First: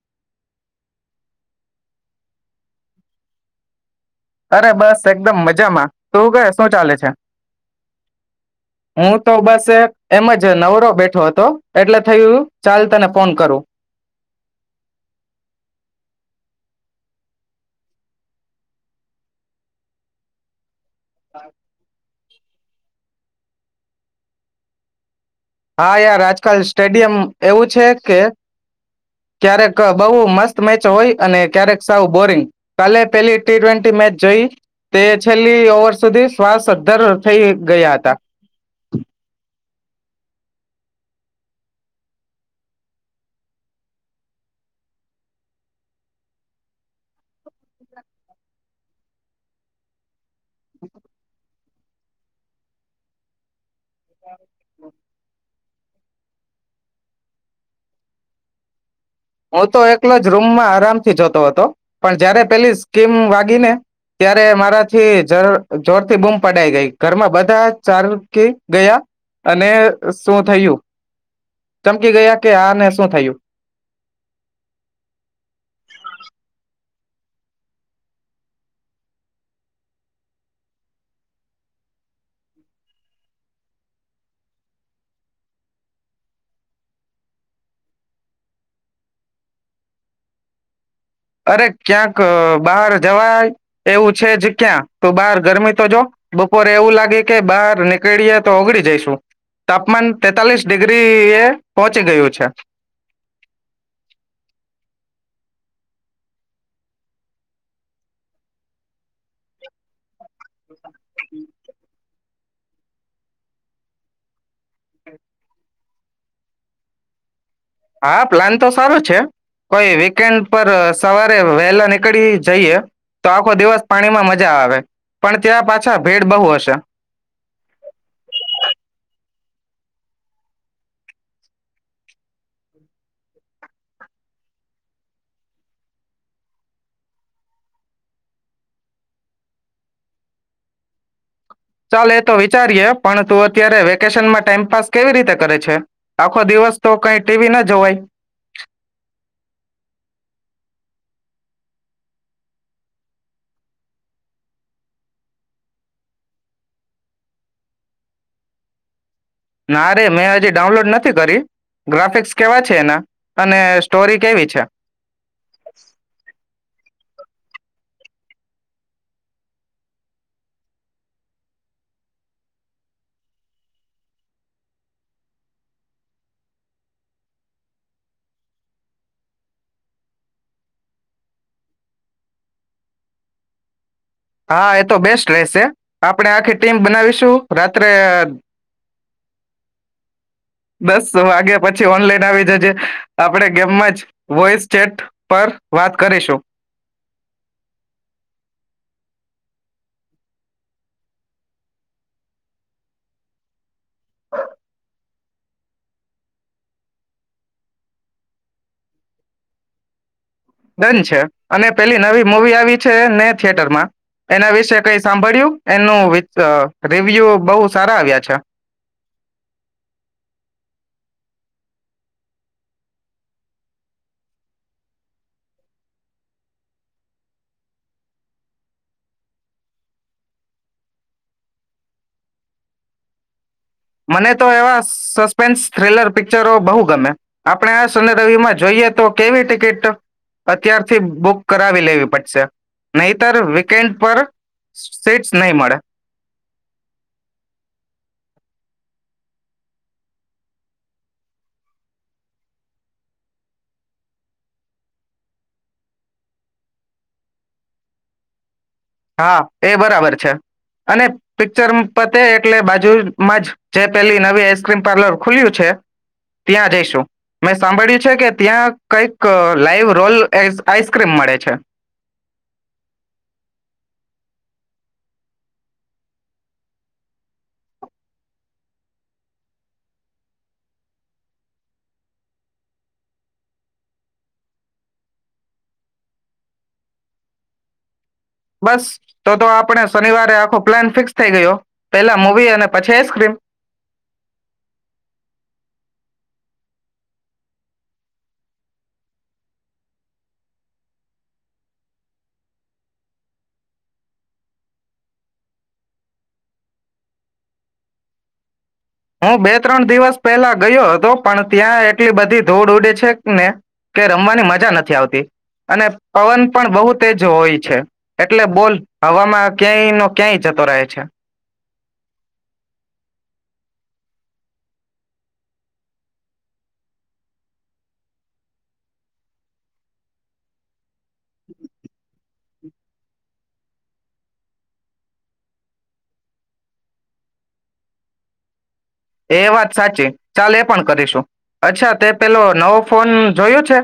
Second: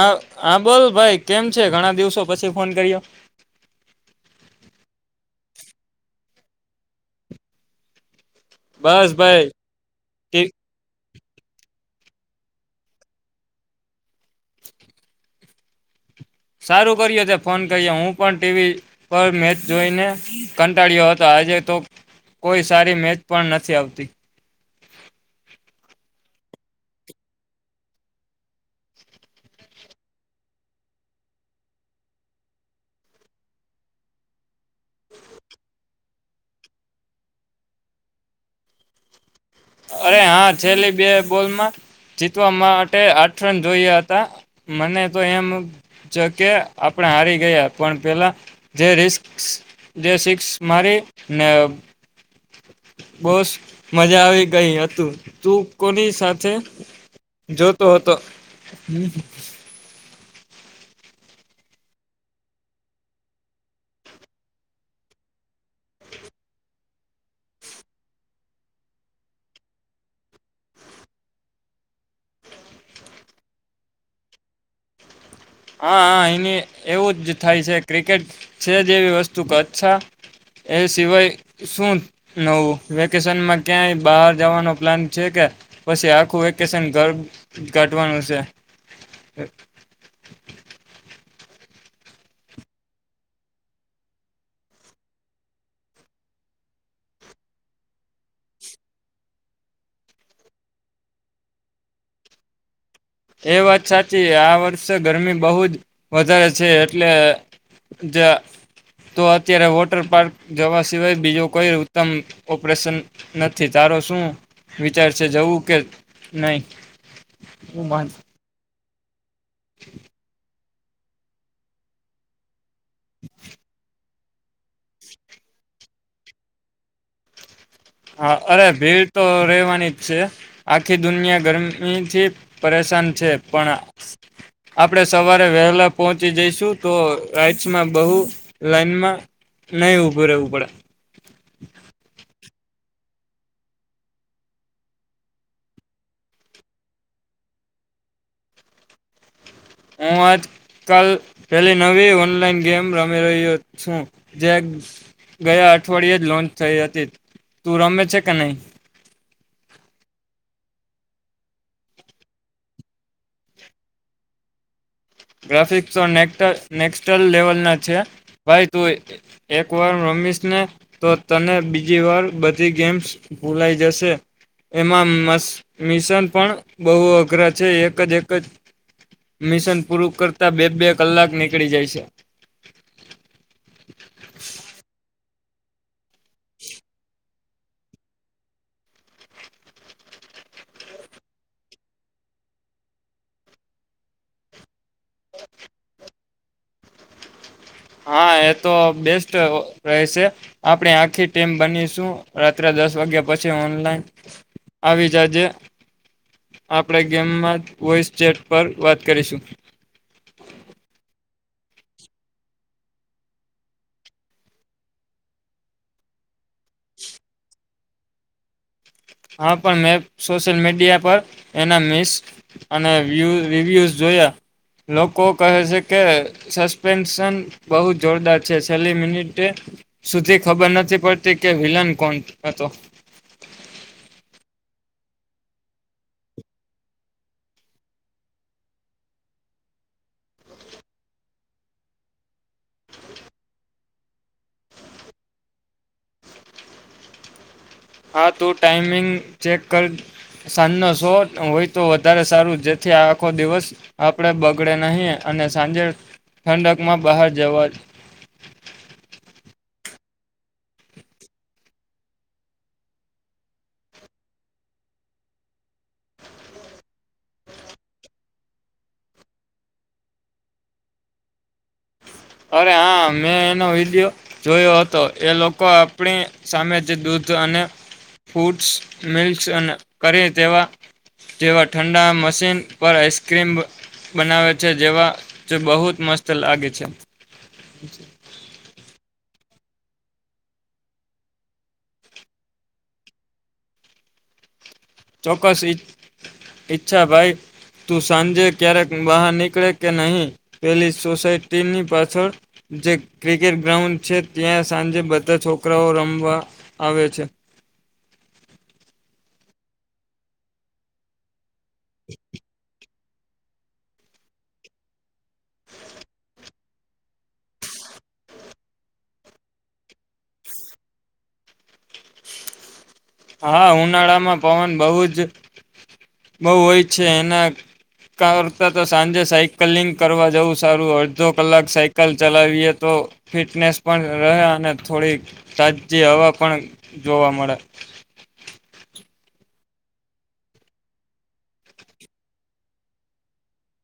હ આાબોલ ભાઈ કેમ છે ઘણા દિવસો પછી ફોન કર્યો અરે બસ એકદમ મજામાં તું ક શું ચાલે છે બસ હું તો ભાઈ બસ એમ જ ટી નવરો બેઠો હતો તો એટલે થયું ચાલ તને ફોન કરું [inaudible] સારું કરીએ તો ફોન કહીએ હું પણ ટીવી પર મેચ જોઈને ક ઘટાડયો હતો આજે તો કોઈ સારી મેચ પણ નથી આવતી હા યાર આજકાલ સ્ટેડિયમ એવું છે કે ક્યારેક બહુ મસ્ત મેચ હોય અને ક્યારેક સાવ બોરિંગ કાલે પેલી ટી ટ્વેન્ટી મેચ જોઈ તે છેલ્લી ઓવર સુધી શ્વાસધર થઈ ગયા હતા અરે હા છેલ્લી બે બોલમાં જીતવા માટે આઠ રન જોયા હતા મને તો એમ છે કે આપણે હારી ગયા પણ પેલા જે રિક જે મારેને બોસ મજા આવી ગઈ હતીું તું કોની સાથે જોતો હતો હમ એકલ જ રૂમમાં આરામ થી જોતો હતો પણ જયારે પેલી સ્કીમ વાગી ને ત્યારે મારાથી જોર થી બૂમ પડાઈ ગઈ ઘરમાં બધા ચાલકી ગયા અને શું થયું ચમકી ગયા કે આને શું થયું હા હા એઈની એવું જ થાય છે ક્રિકેટ છે જેવી વસ્તુ કચ્છા એ સિવાય શું નવું વેકેશનમાં ક્યાંય બહાર જવાનો પ્લાન છે કે પછી આખું વેકેશન ઘર કાઢવાનું છે અરે ક્યાંક બહાર જવા એવું છે જ ક્યાં તું બહાર ગરમી તો જો બપોરે એવું લાગે કે બહાર નીકળીએ તો ઓગળી જઈશું તાપમાન તેતાલીસ ડિગ્રી એ પહોંચી ગયું છે એ વાત સાચી આ વર્ષે ગરમી બહુ જ વધારે છે એટલે તો અત્યારે વોટર પાર્ક જવા સિવાય બીજો કઈ ઉત્તમ ઓપરેશન નથી તારો શું વિચારશે જવું કે નહી હા પ્લાન તો સારો છે કોઈ વીકેન્ડ સવારે વહેલા નીકળી જઈએ તો આખો દિવસ પાણીમાં મજા આવે પણ ત્યાં પાછા ભેડ બહુ હશે હા અરે ભીડ તો રહેવાની જ છે આખી દુનિયા ગરમીથી પરેશાન છે પણ આપણે સવારે વહેલા પહોંચી જઈશું તો રાઈટસમાં બહુ લાઈનમાં નહી ઉભું રહેવું પડે ચાલ એ તો હોય ત અત વેશનમાં ટાઈમપ કેવી રીતે કરે છે આખો દિવસ તો કઈ ટીવી ના જવાય હું આજકાલ પેલી નવી ઓનલાઈન ગેમ રમી રહ્યો છું જે ગયા અઠવાડિયે જ લોન્ચ થઈ હતી તું રમે છે કે નહી ના રરે મેં હજી ડાઉનલોડ નથી કરી ગ્રાફિક્સ કેવા છે એના અને સ્ટોરી કેવી છે ગ્રાફિક્સક્ લ લેવલ ના છે ભાઈ તું એક વાર રમીશને તો તને બીજી વાર બધી ગેમ્સ ભૂલાઈ જશે એમાં મિશન પણ બહ અઘરા છે એક જ એક જ મિશન પૂરું કરતા બે બે કલાક નીકળી જાય છે હા એ તો બેસ્ટ કલે છે આપણે આખી ટીમ બનાવીશું રાત્રે દસ વાગ્યા પછી ઓનલાઈન આવી જજ આપણેે ગેમમાં જ વોઇસ ચેટ પર વાત કરીશું હા એ તો બેસ્ટ રહેશે આપણે આખી ટીમ બનીશું રાત્રે દસ વાગ્યા પછી ઓનલાઈન આવી જજે આપણે ગેમમાં વોઇસ ચેટ પર વાત કરીશું ડન છે અને પેલી નવી મુવી આવી છે ને થિયેટરમાં એના વિશે કઈ સાંભળ્યું એનું રિવ્યુ બહ સારા આવ્યા છે હા પણ મેં સોશિયલ મીડિયા પર એના મિસ અને રિવ્યૂઝ જોયા લોકો કહે છે કે સસ્પેન્શન બહુ જોરદાર છે છેલ્લી મિનિટે સુધી ખબર નથી પડતી કે વિલન કોણ હતો મને તો એવા સસ્પેન્સ થ્રીલર પિક્ચરો બહુ ગમે આપણે આ સન રવિમાં જોઈએ તો કેવી ટિકિટ અત્યારથી બુક કરાવી લેવી પડશે નહીતર વીકેન્ડ પર સીટસ નહી મળે હા તું ટાાઈમિંગ ચેક કર સાંજનો શો હોય તો વધારે સારું જેથી આ આખો દિવસ આપણે બગડે નહીં અને સાંજે ઠંડકમાં બહાર જવા હા એ બરાબર છે અને પિક્ચર પતે એટલે બાજુમાં જ જે પેલી નવી આઈસ્ક્રીમ પાર્લર ખુલ્યું છે ત્યાં જઈશું મેં સાંભળ્યું છે કે ત્યાં કઈક લાઈવ રોલ આઈસ્ક્રીમ મળે છે અરે હા મેં એનો વિડિયો જોયો હતો એ લોકો આપણી સામે જ દૂધ અને ફૂડસ મિલ્ કરી તેવા જેવા ઠંડા મશીન પર આઈસક્રીમ બનાવે છે જેવા જ બહુ જ મસ્ત લાગે છે હ છે બસ તો તો આપણે શનિવારે આખો પ્લાન ફિક્સ થઈ ગયો પેલા મવી અને પછી આઈસક્રીમ ચોક્કસ ઈચ્છા ભાઈ તું સાંજે ક્યારેક બહાર નીકળે કે નહી પેલી સોસાયટીની પાછળ જે ક્રિકેટ ગ્રાઉન્ડ છે ત્યાં સાંજે બધા છોકરાઓ રમવા આવે છે બે ત્રણ દિવસ પહેલા ગયો હતો પણ ત્યાં એટલી બધી ધૂડ ઉડે છે ને કે રમવાની મજા નથી આવતી અને પવન પણ બહુ તેજ હોય છે એટલે બોલ હવામાં ક્યાંય નો ક્યાંય જતો રહે છે હા ઉનાળામાં પવન બહ જ બહુ હોય છે એના કરતા તો સાંજે સાયકલિંગ કરવા જવું સારું અડધો કલાક સાયકલ ચલાવીએ તો ફિટનેસ પણ રહે અને થોડી તાજી હવા પણ જોવા મળે એ વાત સાચી ચાલ એ પણ કરીશું અચ્છા તે પેલો નવો ફોન જોયયો છે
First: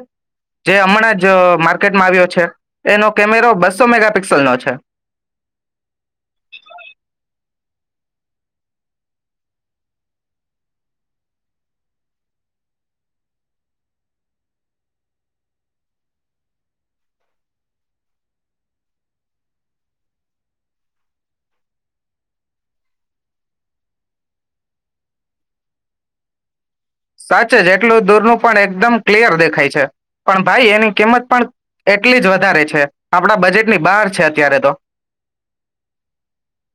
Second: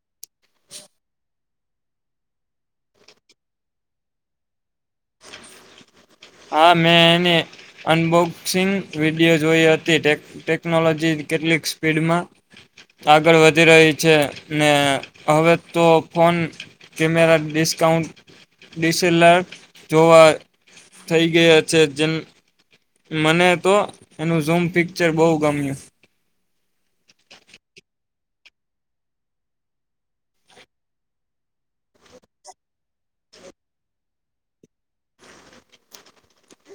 જે હમણાં જ માર્કેટમાં આવ્યો છે એનો કેમેરો બસો મેગાપિક્સલ નો છે હા મેં એની અનબોક્સિંગ વિડીિયો જોઈ હતી ટેકનોલોજી કેટલીક સ્પીડમાં આગળ વધી રહી છે ને હવે તો ફોન કેમેરા ડિસ્કાઉિલ જોવા થઈ ગયા છે જેમ મને તો એનું ઝૂમ પિક્ચર બહુ ગમ્યું સાચ જ એટલું દૂરનું પણ એકદમ ક્લિયર દેખાય છે પણ ભાઈ એની કિંમત પણ એટલી જ વધારે છે આપડા બજેટની બહાર છે અત્યારે તો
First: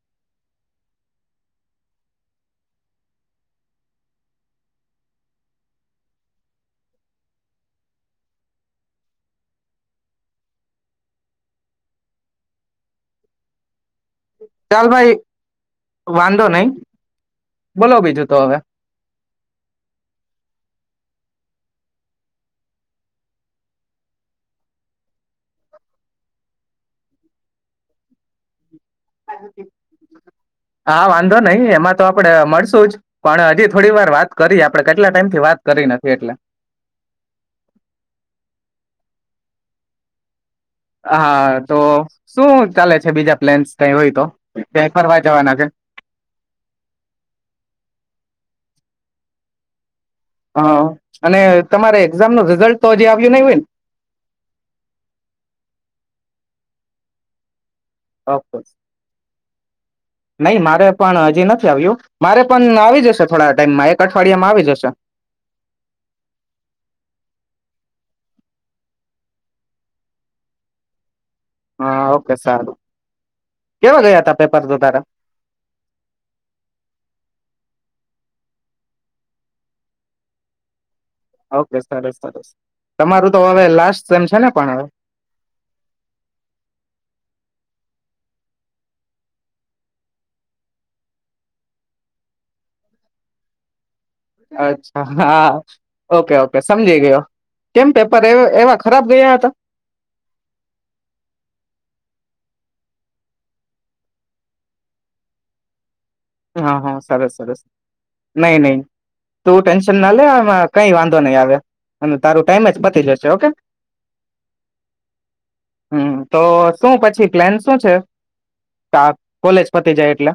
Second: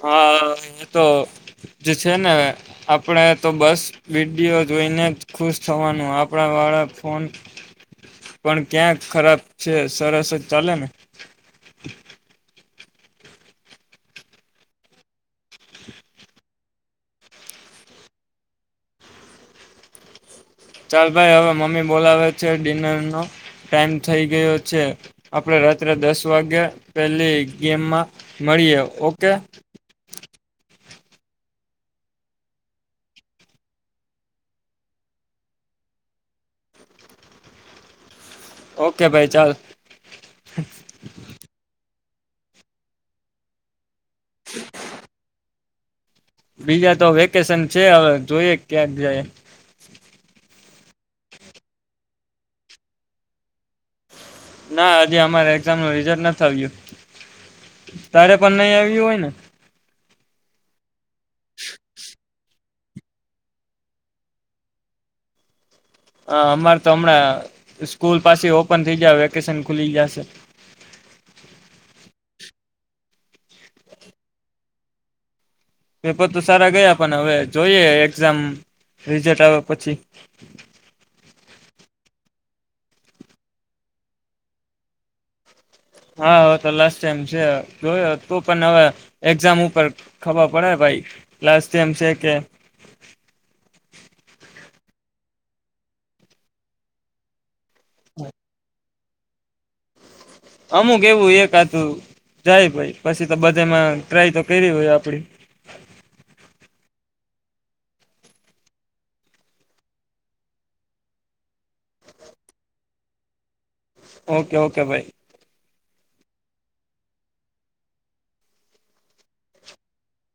હા એ તો જ છે ને આપણે તો બસ વિીડીયો જોઈને જ ખુશ થવાનું આપણા વાળા ફોન પણ ક્યાં ખરાબ છે સરસ જ ચાલે ને ચાલ ભાઈ વાંધો નહી બોલો બીજું તો હવે ચાલ ભાઈ હવે મમ્મી બોલાવે છે ડિનરનોો ટાઈમ થઈ ગયો છે આપડે રાત્રે દસ વાગે પેલી ગેમમાં મળીએ ઓકે હા વાંધો નહીિ એમાં તો આપડે મળશુ જ પણ હજી થોડી વાર વાત કરી આપડે કેટલા ટાઈમ થી વાત કરી નથી એટલે ઓકે ભાઈ ચાલ હા તો શું ચાલે છે બીજા પ્લેન્સ ત હોય તો ત્યા ફરવા જવાના છે બીજા તો વેકેશન છે હવે જોઈએ ક્યાંક જાય હા અને તમારે એક્ઝામ નો રિઝલ્ટ તો હજી આવ્યું નહી બેન ના હજે અમારે એક્ઝામ ન રિઝલ્ટ નથી આવ્યું તારે ઓફકો પણ નહી આવ્યું હોય ને નહી મારે પણ હજી નથી આવ્યું મારે પણ આવી જશે થોડા ટાઈમમાં એક અઠવાડિયામાં આવી જશે હા અમારે તો હમણાં સ્કૂલ પાછી ઓપન થઇ જાય વેકેશન ખુલી જશે હા ઓકે સારું કેવા ગયા ત પેપર તો તારા પેપર તો સારા ગયા પણ હવે જોઈએ એક્ઝામ રિઝલ્ટ આવ્યા પછી ઓકે સરસ સરસ તમારું તો હવે લાસ્ટ સેમ છે ને પણ હવે હા હ તો લાસ્ટ ટાઈમ છે જોયો તો પણ હવે એક્ઝામ ઉપર ખબર પડે ભાઈ લાસ્ટ ટાઈમ છે કે અચ્છા હા ઓકે ઓકે સમજી ગયો. કેમ પેપર એવા ખરાબ ગયા હતા. અમુક એવું એક આથું જાય ભાઈ પછી તો બધામાં ટ્રાય તો કર હોય આપડી હા હા સરસ સરસ નહી નહી તું ટેન્શન ના લે એમાં કઈ વાંધો નહીં આવે અને તારું ટાઈમ જ પતી જશે ઓકે ઓકે ઓકે ભાઈ હમ્મ, તો શું પછી, પ્લાન શું છે, કોલેજ પતી જાય એટલે?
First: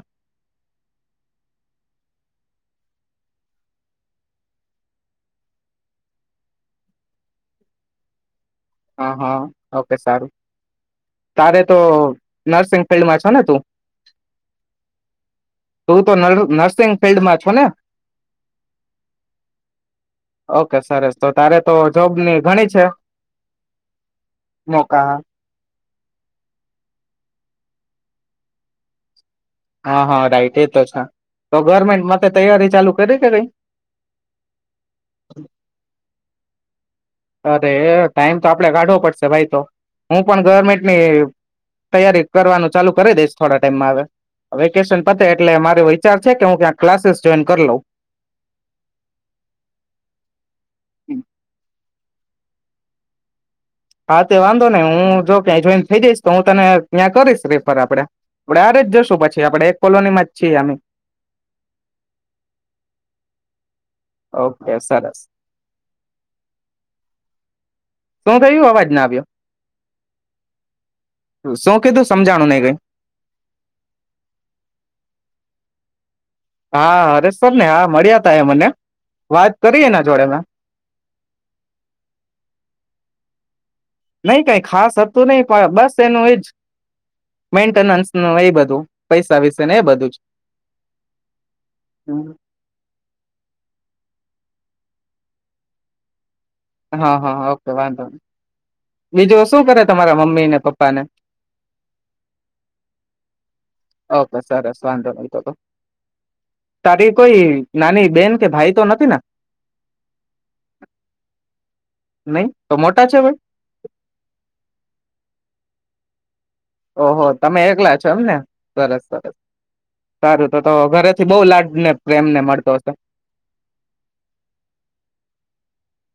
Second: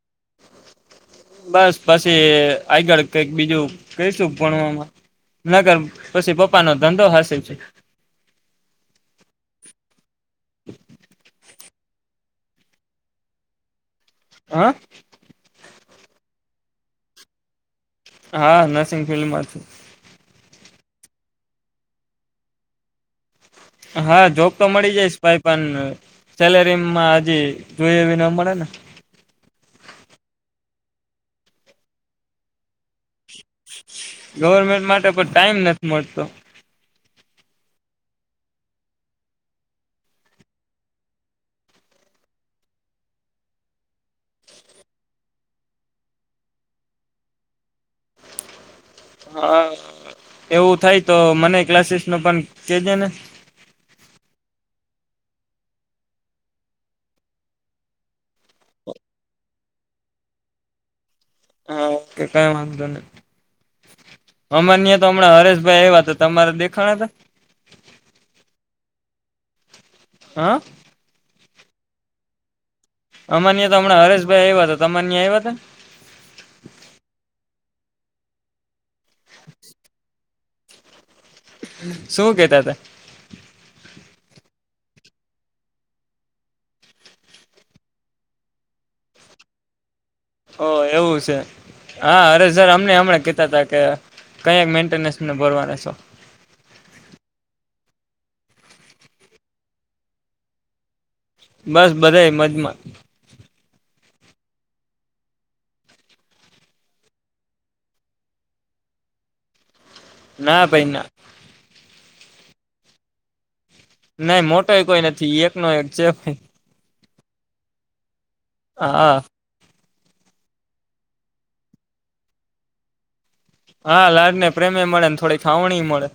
બસ પછી આગળ કઈક બીજું કશું ભણવામાં, નગર પછી પપ્પા નો ધંધો હસે છે. હા, હા, ઓકે સારું. અરે તો નર્સિંગ ફિલ્ડમાં છો ને તું? હા. તું તો નર્સિંગ ફિલ્ડમાં છો ને? હા, નર્સિંગ ફિલ્ડમાં છું. ઓકે સરસ તો તારે તો જોબની ઘણી છે. હા, જોબ તો મળી મોકા જઈશ ભાઈ, પણ સેલેરીમાં હજી જોઈ એવી ના મળે ને હા, હા, રાઈટ એતો છે, તો ગવર્મેન્ટ માટે તૈયારી ચાલુ કરી કે કઈ? ગવર્મેન્ટ માટે પણ ટાઈમ નથી મળતો. અરે ટાઈમ તો આપડે કાઢવો પડશે ભાઈ તો, હું પણ ગવર્મેન્ટની તૈયારી કરવાનું ચાલુ કરી દઈશ થોડા ટાઈમમાં હવે. વેકેશન પતે એટલે મારો વિચાર છે કે હું ક્યા ક્લાસીસ જોઈન કરી લઉ. હા, એવું થાય તો મનેએ ક્લાસીસ નું પણ કેજેને હા, તે વાંધો નઈ હું જો ક જોઈન થઇ જઈશ, તો હું તને ત્યાં કરીશ રિફર. આપડે આપડ સાથેજ જશું પછી આપડે એક કોલોનીમાં જ છીએ આમે ઓકે, કઈ વાંધો નઈ. ઓકે અમાનિયા તો સરસ. હમણાં હરેશભાઈ આવીયા હતા, તમારે દેખાણા હતા? શું થયું અવાજ ના આવ્યો હા. શું કીધું સમજાણું નઈ કઈ. અમાન્યા તો હમણાં હરેશભાઈ આવ્યા હતા, તમનિયા ત્યાં આવ્યા હતા? હા, હરેશ સરને, હા, મળ્યાતા એ મને વાત કરીએ એના જોડેમાં શું કેતા હતા? નઈ કઈ ખાસ હતું નહ પણ બસ એનું એજ મેન્ટેનન્સ ન એ બધું પૈસા વિશે એ બધુંજ ઓ એવું છે. હા, હરેશ સર અમને હમણાં કેતા તા કે કયા મેન્ટેનન્સને ભરવાનાસો હા, હા, ઓકે વાંધો નઈ. બીજું શું કરે તમારા મમ્મી ને પપ્પાને? બસ બધા મજમાં. ઓકે સરસ વાંધો નહી તો તો. તારી કોઈ નાની બેન કે ભાઈ તો નથીને? ના ભાઈ ના નઈ, તો મોટા છે ભાઈ? નાહી મોટોય કોઈ નથી એક નો એક છે કો ઓહો તમે એકલા છો એમને? સરસ હા સરસ સારું તો તો ઘરેથી બહઉ લાડ ને પ્રેમ ને મળતો હશે? હા, લાડ ને પ્રેમે મળે ને થોડી ખાવણી મળે.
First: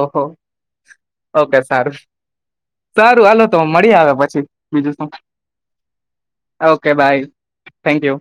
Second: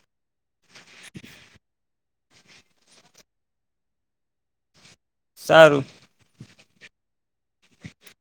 ઓહો ઓકે સારુ. સારું હાલો તો મળી આવે પછી બીજું શું. સારું. Okay bye thank you.